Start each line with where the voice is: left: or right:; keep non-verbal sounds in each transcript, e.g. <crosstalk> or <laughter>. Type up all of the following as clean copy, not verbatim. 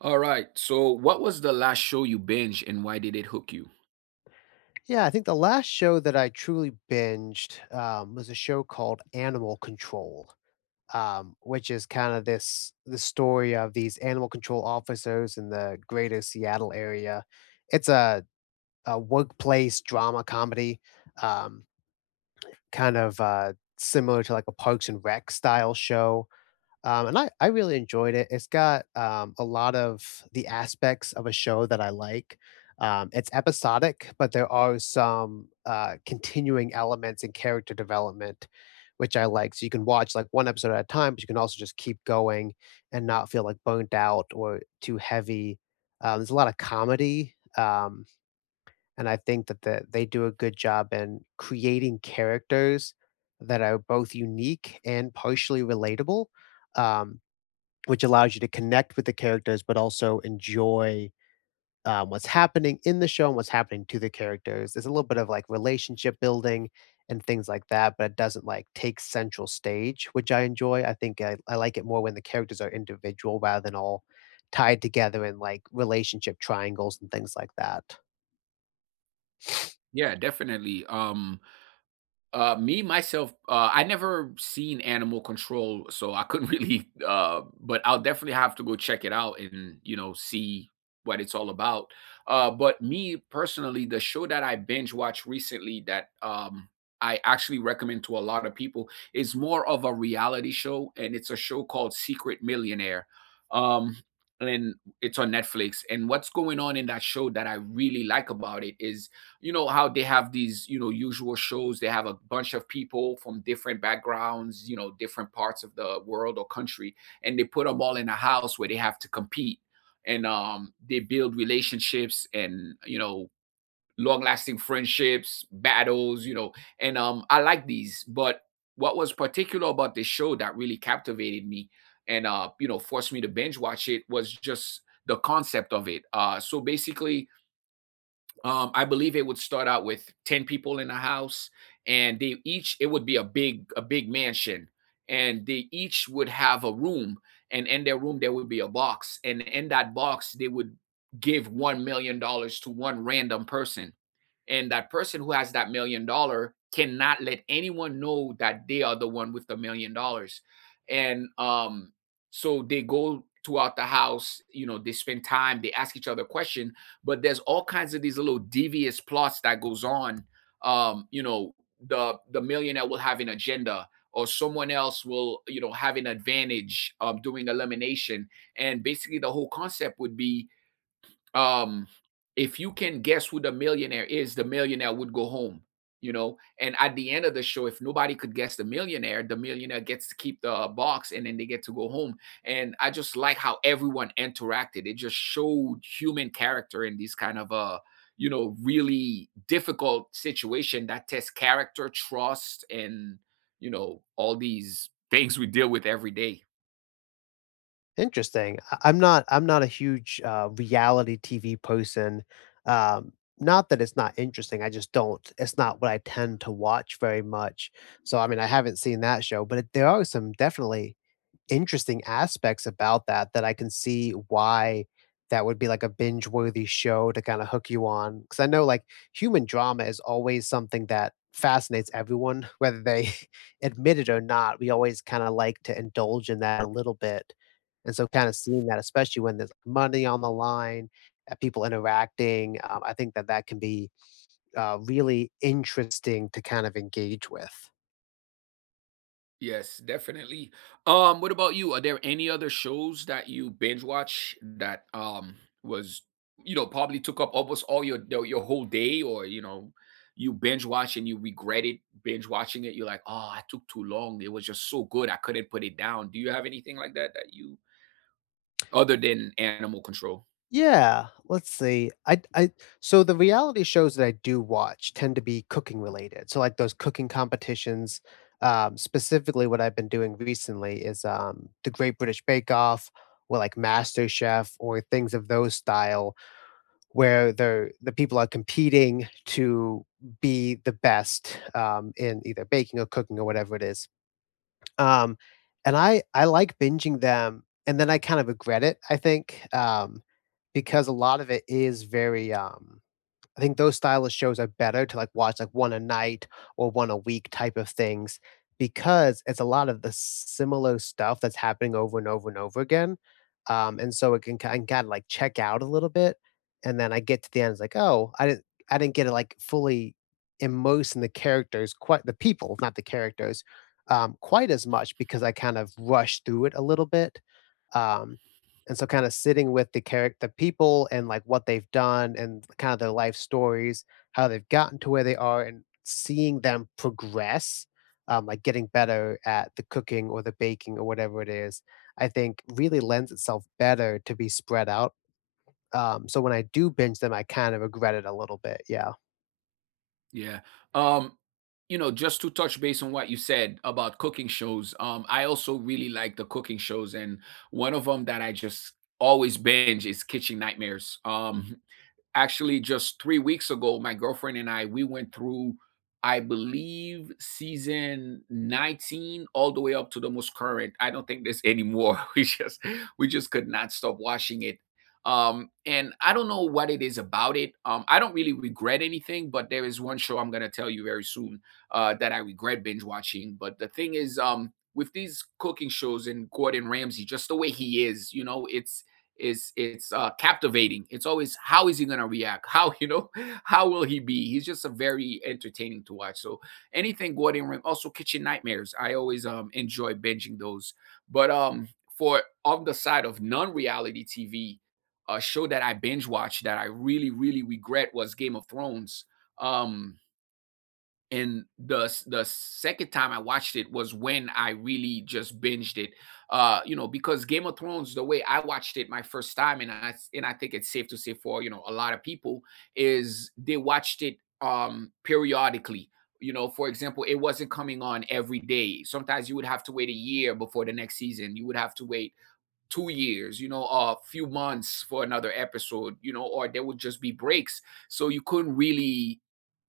right: All right. So what was the last show you binged and why did it hook you?
left: Yeah, I think the last show that I truly binged, was a show called Animal Control, which is kinda this the story of these animal control officers in the Greater Seattle area. It's a workplace drama comedy, um, kind of similar to, like, a Parks and Rec style show, and I really enjoyed it. It's got, a lot of the aspects of a show that I like. It's episodic, but there are some, continuing elements and character development, which I like. So you can watch, like, 1 episode at a time, but you can also just keep going and not feel, like, burnt out or too heavy. There's a lot of comedy, and I think that they do a good job in creating characters that are both unique and partially relatable, um, which allows you to connect with the characters, but also enjoy what's happening in the show and what's happening to the characters. There's a little bit of like relationship building and things like that, but it doesn't like take central stage, which I enjoy. I think I like it more when the characters are individual rather than all tied together in like relationship triangles and things like that.
right: Yeah, definitely. Me, myself, I never seen Animal Control, so I couldn't <laughs> really, but I'll definitely have to go check it out and, you know, see what it's all about. But me personally, the show that I binge watched recently that I actually recommend to a lot of people is more of a reality show, and it's a show called Secret Millionaire. Um, and it's on Netflix. And what's going on in that show that I really like about it is, you know how they have these, you know, usual shows, they have a bunch of people from different backgrounds, you know, different parts of the world or country, and they put them all in a house where they have to compete, and they build relationships, and, you know, long lasting friendships, battles, you know. And I like these, but what was particular about this show that really captivated me, and you know, forced me to binge watch it was just the concept of it. So basically, I believe it would start out with 10 people in the house, and they each it would be a big mansion, and they each would have a room, and in their room there would be a box, and in that box, they would give $1 million dollars to one random person, and that person who has that $1 million cannot let anyone know that they are the one with the $1 million. And so they go throughout the house, you know, they spend time, they ask each other question, but there's all kinds of these little devious plots that goes on. um you know the millionaire will have an agenda, or someone else will, you know, have an advantage of doing elimination. And basically the whole concept would be, um if you can guess who the millionaire is, the millionaire would go home. You know, and at the end of the show, if nobody could guess the millionaire, the millionaire gets to keep the box and then they get to go home. And I just like how everyone interacted. It just showed human character in these kind of you know, really difficult situation that tests character, trust, and, you know, all these things we deal with every day.
left: Interesting. I'm not a huge, reality TV person, um, not that it's not interesting, I just don't it's not what I tend to watch very much, so, I mean, I haven't seen that show, but it there are some definitely interesting aspects about that, that I can see why that would be like a binge-worthy show to kinda hook you on because I know, like, human drama is always something that fascinates everyone, <laughs> whether they <laughs> admit it or not, we always kinda like to indulge in that a little bit, and so kinda seeing that, especially when there's money on the line, and people interacting, I think that that can be, really interesting to kind of engage with.
right: Yes, definitely. What about you? Are there any other shows that you binge watch that was, you know, probably took up almost all your your whole day? Or, you know, you binge watch and you regret it binge watching it? You're like, oh, I took too long. It was just so good, I couldn't put it down. Do you have anything like that that you other than Animal Control?
left: Yeah, let's see. I so the reality shows that I do watch tend to be cooking related. So like those cooking competitions. Specifically, what I've been doing recently is the Great British Bake Off, or like Master Chef, or things of those style, where the people are competing to be the best in either baking or cooking or whatever it is. Um, and I like binging them, and then I kind of regret it, I think, because a lot of it is very, I think those style of shows are better to like watch like one a night or one a week type of things because it's a lot of the similar stuff that's happening over and over and over again. And so it can kind of like check out a little bit. And then I get to the end, it's like, oh, I didn't get to like fully immerse in the characters, quite the people, not the characters, quite as much because I kind of rushed through it a little bit. Um, and so kind of sitting with the character, the people and like what they've done and kind of their life stories, how they've gotten to where they are and seeing them progress, like getting better at the cooking or the baking or whatever it is, I think really lends itself better to be spread out. So when I do binge them, I kind of regret it a little bit. Yeah.
right: Yeah. Um, you know, just to touch base on what you said about cooking shows, I also really like the cooking shows, and one of them that I just always binge is Kitchen Nightmares. Actually just 3 weeks ago, my girlfriend and I, we went through, I believe, season 19 all the way up to the most current. I don't think there's any more. <laughs> We just could not stop watching it. And I don't know what it is about it. I don't really regret anything, but there is one show I'm gonna tell you very soon that I regret binge watching. But the thing is, with these cooking shows and Gordon Ramsay, just the way he is, you know, it's captivating. It's always, how is he going to react? How, <laughs> you know, how will he be? He's just a very entertaining to watch. So anything Gordon Ramsay, also Kitchen Nightmares, I always enjoy binging those. But for on the side of non-reality TV, a show that I binge watched that I really, really regret was Game of Thrones. Um and the s the second time I watched it was when I really just binged it. Uh, you know, because Game of Thrones, the way I watched it my first time, and I think it's safe to say for, you know, a lot of people, is they watched it, periodically. You know, for example, it wasn't coming on every day. Sometimes you would have to wait a year before the next season. You would have to wait 2 years, you know, a few months for another episode, you know, or there would just be breaks. So you couldn't really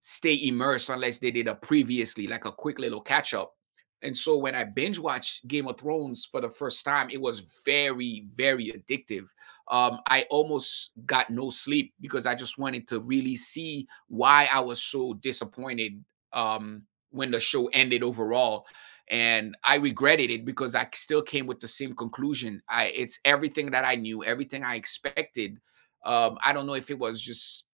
right: stay immersed unless they did a previously, like a quick little catch up. And so when I binge watched Game of Thrones for the first time, it was very, very addictive. I almost got no sleep because I just wanted to really see why I was so disappointed, um, when the show ended overall. And I regretted it because I still came with the same conclusion. I It's everything that I knew, everything I expected. I don't know if it was just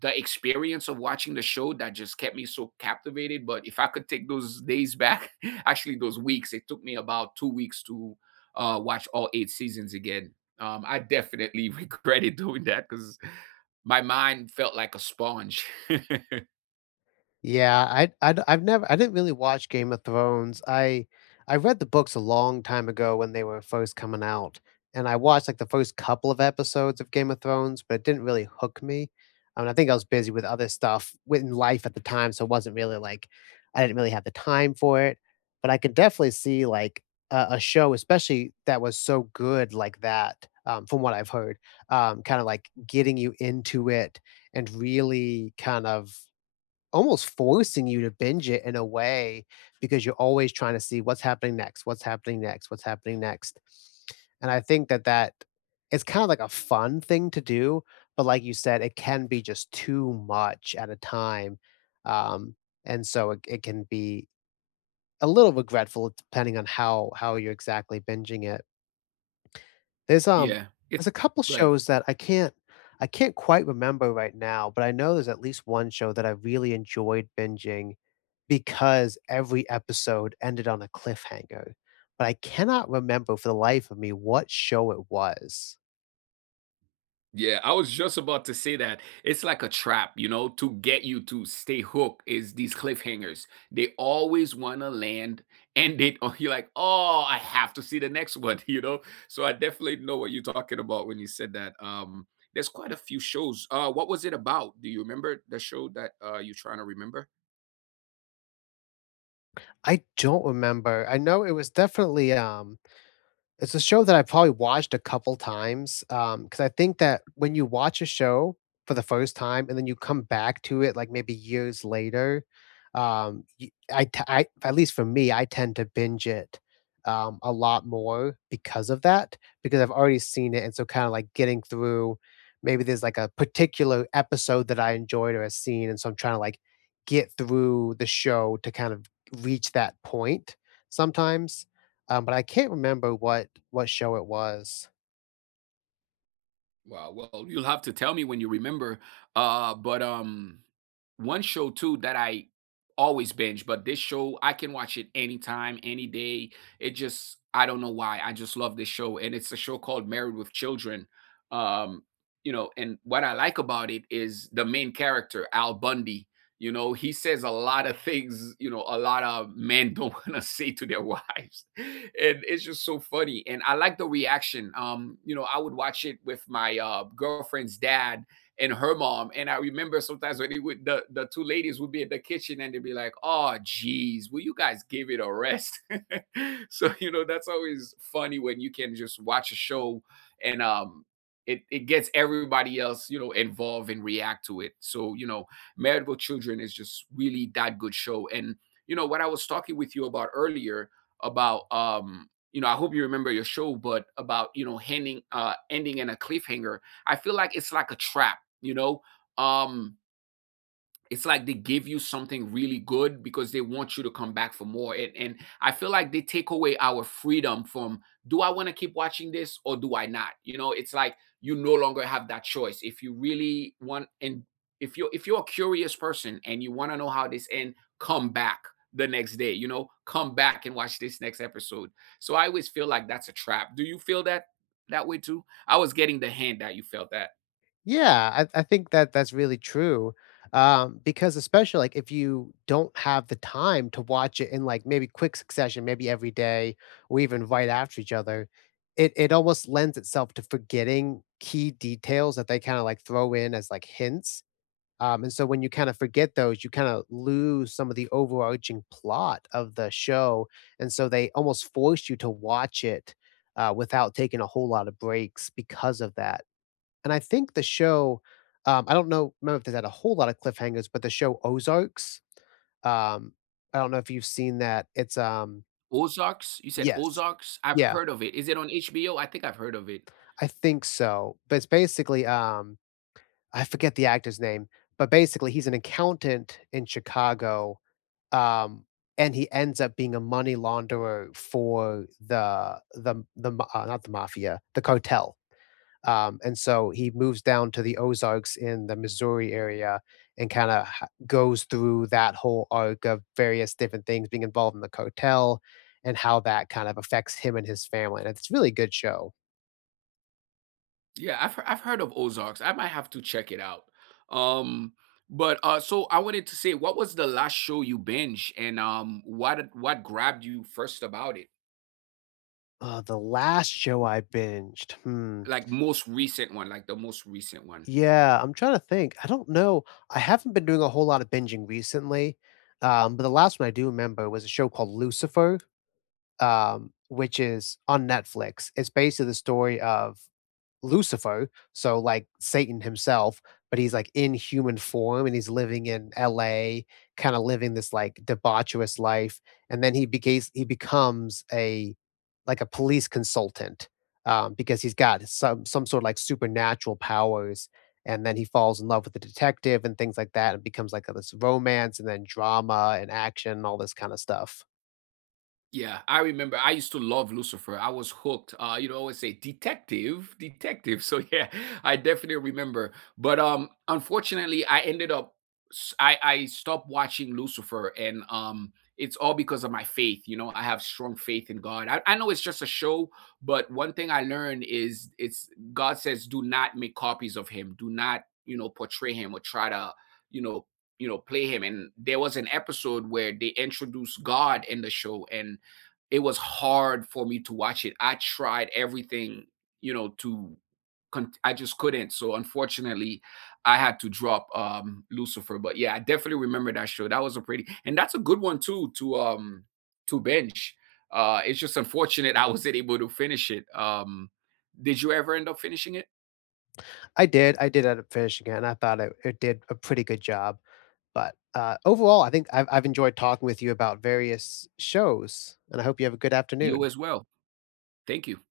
right: the experience of watching the show that just kept me so captivated, but if I could take those days back, <laughs> actually those weeks, it took me about 2 weeks to, watch all 8 seasons again. I definitely <laughs> regretted doing that because my mind felt like a sponge. <laughs>
left: Yeah, I've never I didn't really watch Game of Thrones. I read the books a long time ago when they were first coming out, and I watched like the first couple of episodes of Game of Thrones, but it didn't really hook me. I mean, I think I was busy with other stuff in life at the time, so it wasn't really like I didn't really have the time for it. But I could definitely see like a show, especially that was so good like that, from what I've heard, kind of like getting you into it and really kind of almost forcing you to binge it in a way because you're always trying to see what's happening next, what's happening next, what's happening next. And I think that that is kind of like a fun thing to do, but like you said, it can be just too much at a time, um, and so it can be a little regretful depending on how you're exactly binging it. There's, um
right: Yeah, it's
left: there's a couple
right: good.
left: shows that I can't quite remember right now, but I know there's at least one show that I really enjoyed binging because every episode ended on a cliffhanger, but I cannot remember for the life of me what show it was.
right: Yeah, I was just about to say that. It's like a trap, you know, to get you to stay hooked is these cliffhangers. They always want to land, and they <laughs> oh, you're like, "Oh, I have to see the next one," <laughs> you know? So I definitely know what you're talking about when you said that. Um, there's quite a few shows. Uh, what was it about? Do you remember the show that uh, you're trying to remember?
left: I don't remember. I know it was definitely, it's a show that I probably watched a couple times, because I think that when you watch a show for the first time and then you come back to it, like, maybe years later, y I t I at least for me, I tend to binge it, a lot more because of that, because I've already seen it, and so kinda, like, getting through maybe there's, like, a particular episode that I enjoyed or a scene, and so I'm trying to, like, get through the show to kind of reach that point sometimes. But I can't remember what show it was.
right: Wow. Well, you'll have to tell me when you remember. But one show too that I always binge, but this show I can watch it anytime, any day. It just I don't know why. I just love this show, and it's a show called Married with Children. Um, you know, and what I like about it is the main character Al Bundy. You know, he says a lot of things, you know, a lot of men <laughs> don't want to say to their <laughs> wives. And it's just so funny. And I like the reaction. You know, I would watch it with my girlfriend's dad and her mom. And I remember sometimes when they would, the two ladies would be at the kitchen and they'd be like, oh, geez, will you guys give it a rest? <laughs> So, you know, that's always funny when you can just watch a show and, it gets everybody else, you know, involved and react to it. So, you know, Married with Children is just really that good show. And you know what I was talking with you about earlier about, you know, I hope you remember your show, but about, you know, ending ending in a cliffhanger. I feel like it's like a trap. You know, um it's like they give you something really good because they want you to come back for more. And I feel like they take away our freedom from, do I want to keep watching this or do I not? You know, it's like you no longer have that choice. If you really want and if you're a curious person and you want to know how this end, come back the next day, you know, come back and watch this next episode. So I always feel like that's a trap. Do you feel that that way too? I was getting the hand that you felt that.
left: Yeah, I think that that's really true, because especially, like, if you don't have the time to watch it in, like, maybe quick succession, maybe every day or even right after each other, it almost lends itself to forgetting key details that they kinda, like, throw in as, like, hints. And so when you kind of forget those, you kind of lose some of the overarching plot of the show. And so they almost force you to watch it without taking a whole lot of breaks because of that. And I think the show, I don't know, remember if they had a whole lot of cliffhangers, but the show Ozarks, um, I don't know if you've seen that. It's,
right: Ozarks? You said
left: yes.
right: Ozarks? I've
left: Yeah,
right: heard of it. Is it on HBO? I think I've heard of it.
left: I think so. But it's basically, I forget the actor's name, but basically he's an accountant in Chicago. Um, and he ends up being a money launderer for not the mafia, the cartel. And so he moves down to the Ozarks in the Missouri area and kind of goes through that whole arc of various different things being involved in the cartel and how that kind of affects him and his family. And it's a really good show.
right: Yeah, I've he- I've heard of Ozarks. I might have to check it out. Um, but so I wanted to say, what was the last show you binge, and, what, grabbed you first about it?
left: The last show I binged. Hmm.
right: Like most recent one, like the most recent one.
left: Yeah, I'm trying to think. I don't know. I haven't been doing a whole lot of binging recently, but the last one I do remember was a show called Lucifer, which is on Netflix. It's basically the story of Lucifer, so like Satan himself, but he's like in human form and he's living in LA, kind of living this like debaucherous life. And then he becomes a like a police consultant because he's got some sort of like supernatural powers. And then he falls in love with the detective and things like that, and becomes like this romance and then drama and action and all this kind of stuff.
right: Yeah, I remember I used to love Lucifer. I was hooked. You know, I always say detective, detective. So yeah, <laughs> I definitely remember. But unfortunately I ended up, I stopped watching Lucifer, and it's all because of my faith. You know, I have strong faith in God. I know it's just a show, but one thing I learned is, it's God says do not make copies of him. Do not, you know, portray him or try to, you know, you know, play him. And there was an episode where they introduced God in the show and it was hard for me to watch it. I tried everything, you know, to I just couldn't. So unfortunately, I had to drop Lucifer. But yeah, I definitely remember that show. That was a pretty, and that's a good one too to, binge. Uh, it's just unfortunate <laughs> I wasn't able to finish it. Did you ever end up finishing it?
left: I did end up finishing it, and I thought it did a pretty good job. But overall, I think I've enjoyed talking with you about various shows, and I hope you have a good
right: You
left: afternoon.
right: as well. Thank you.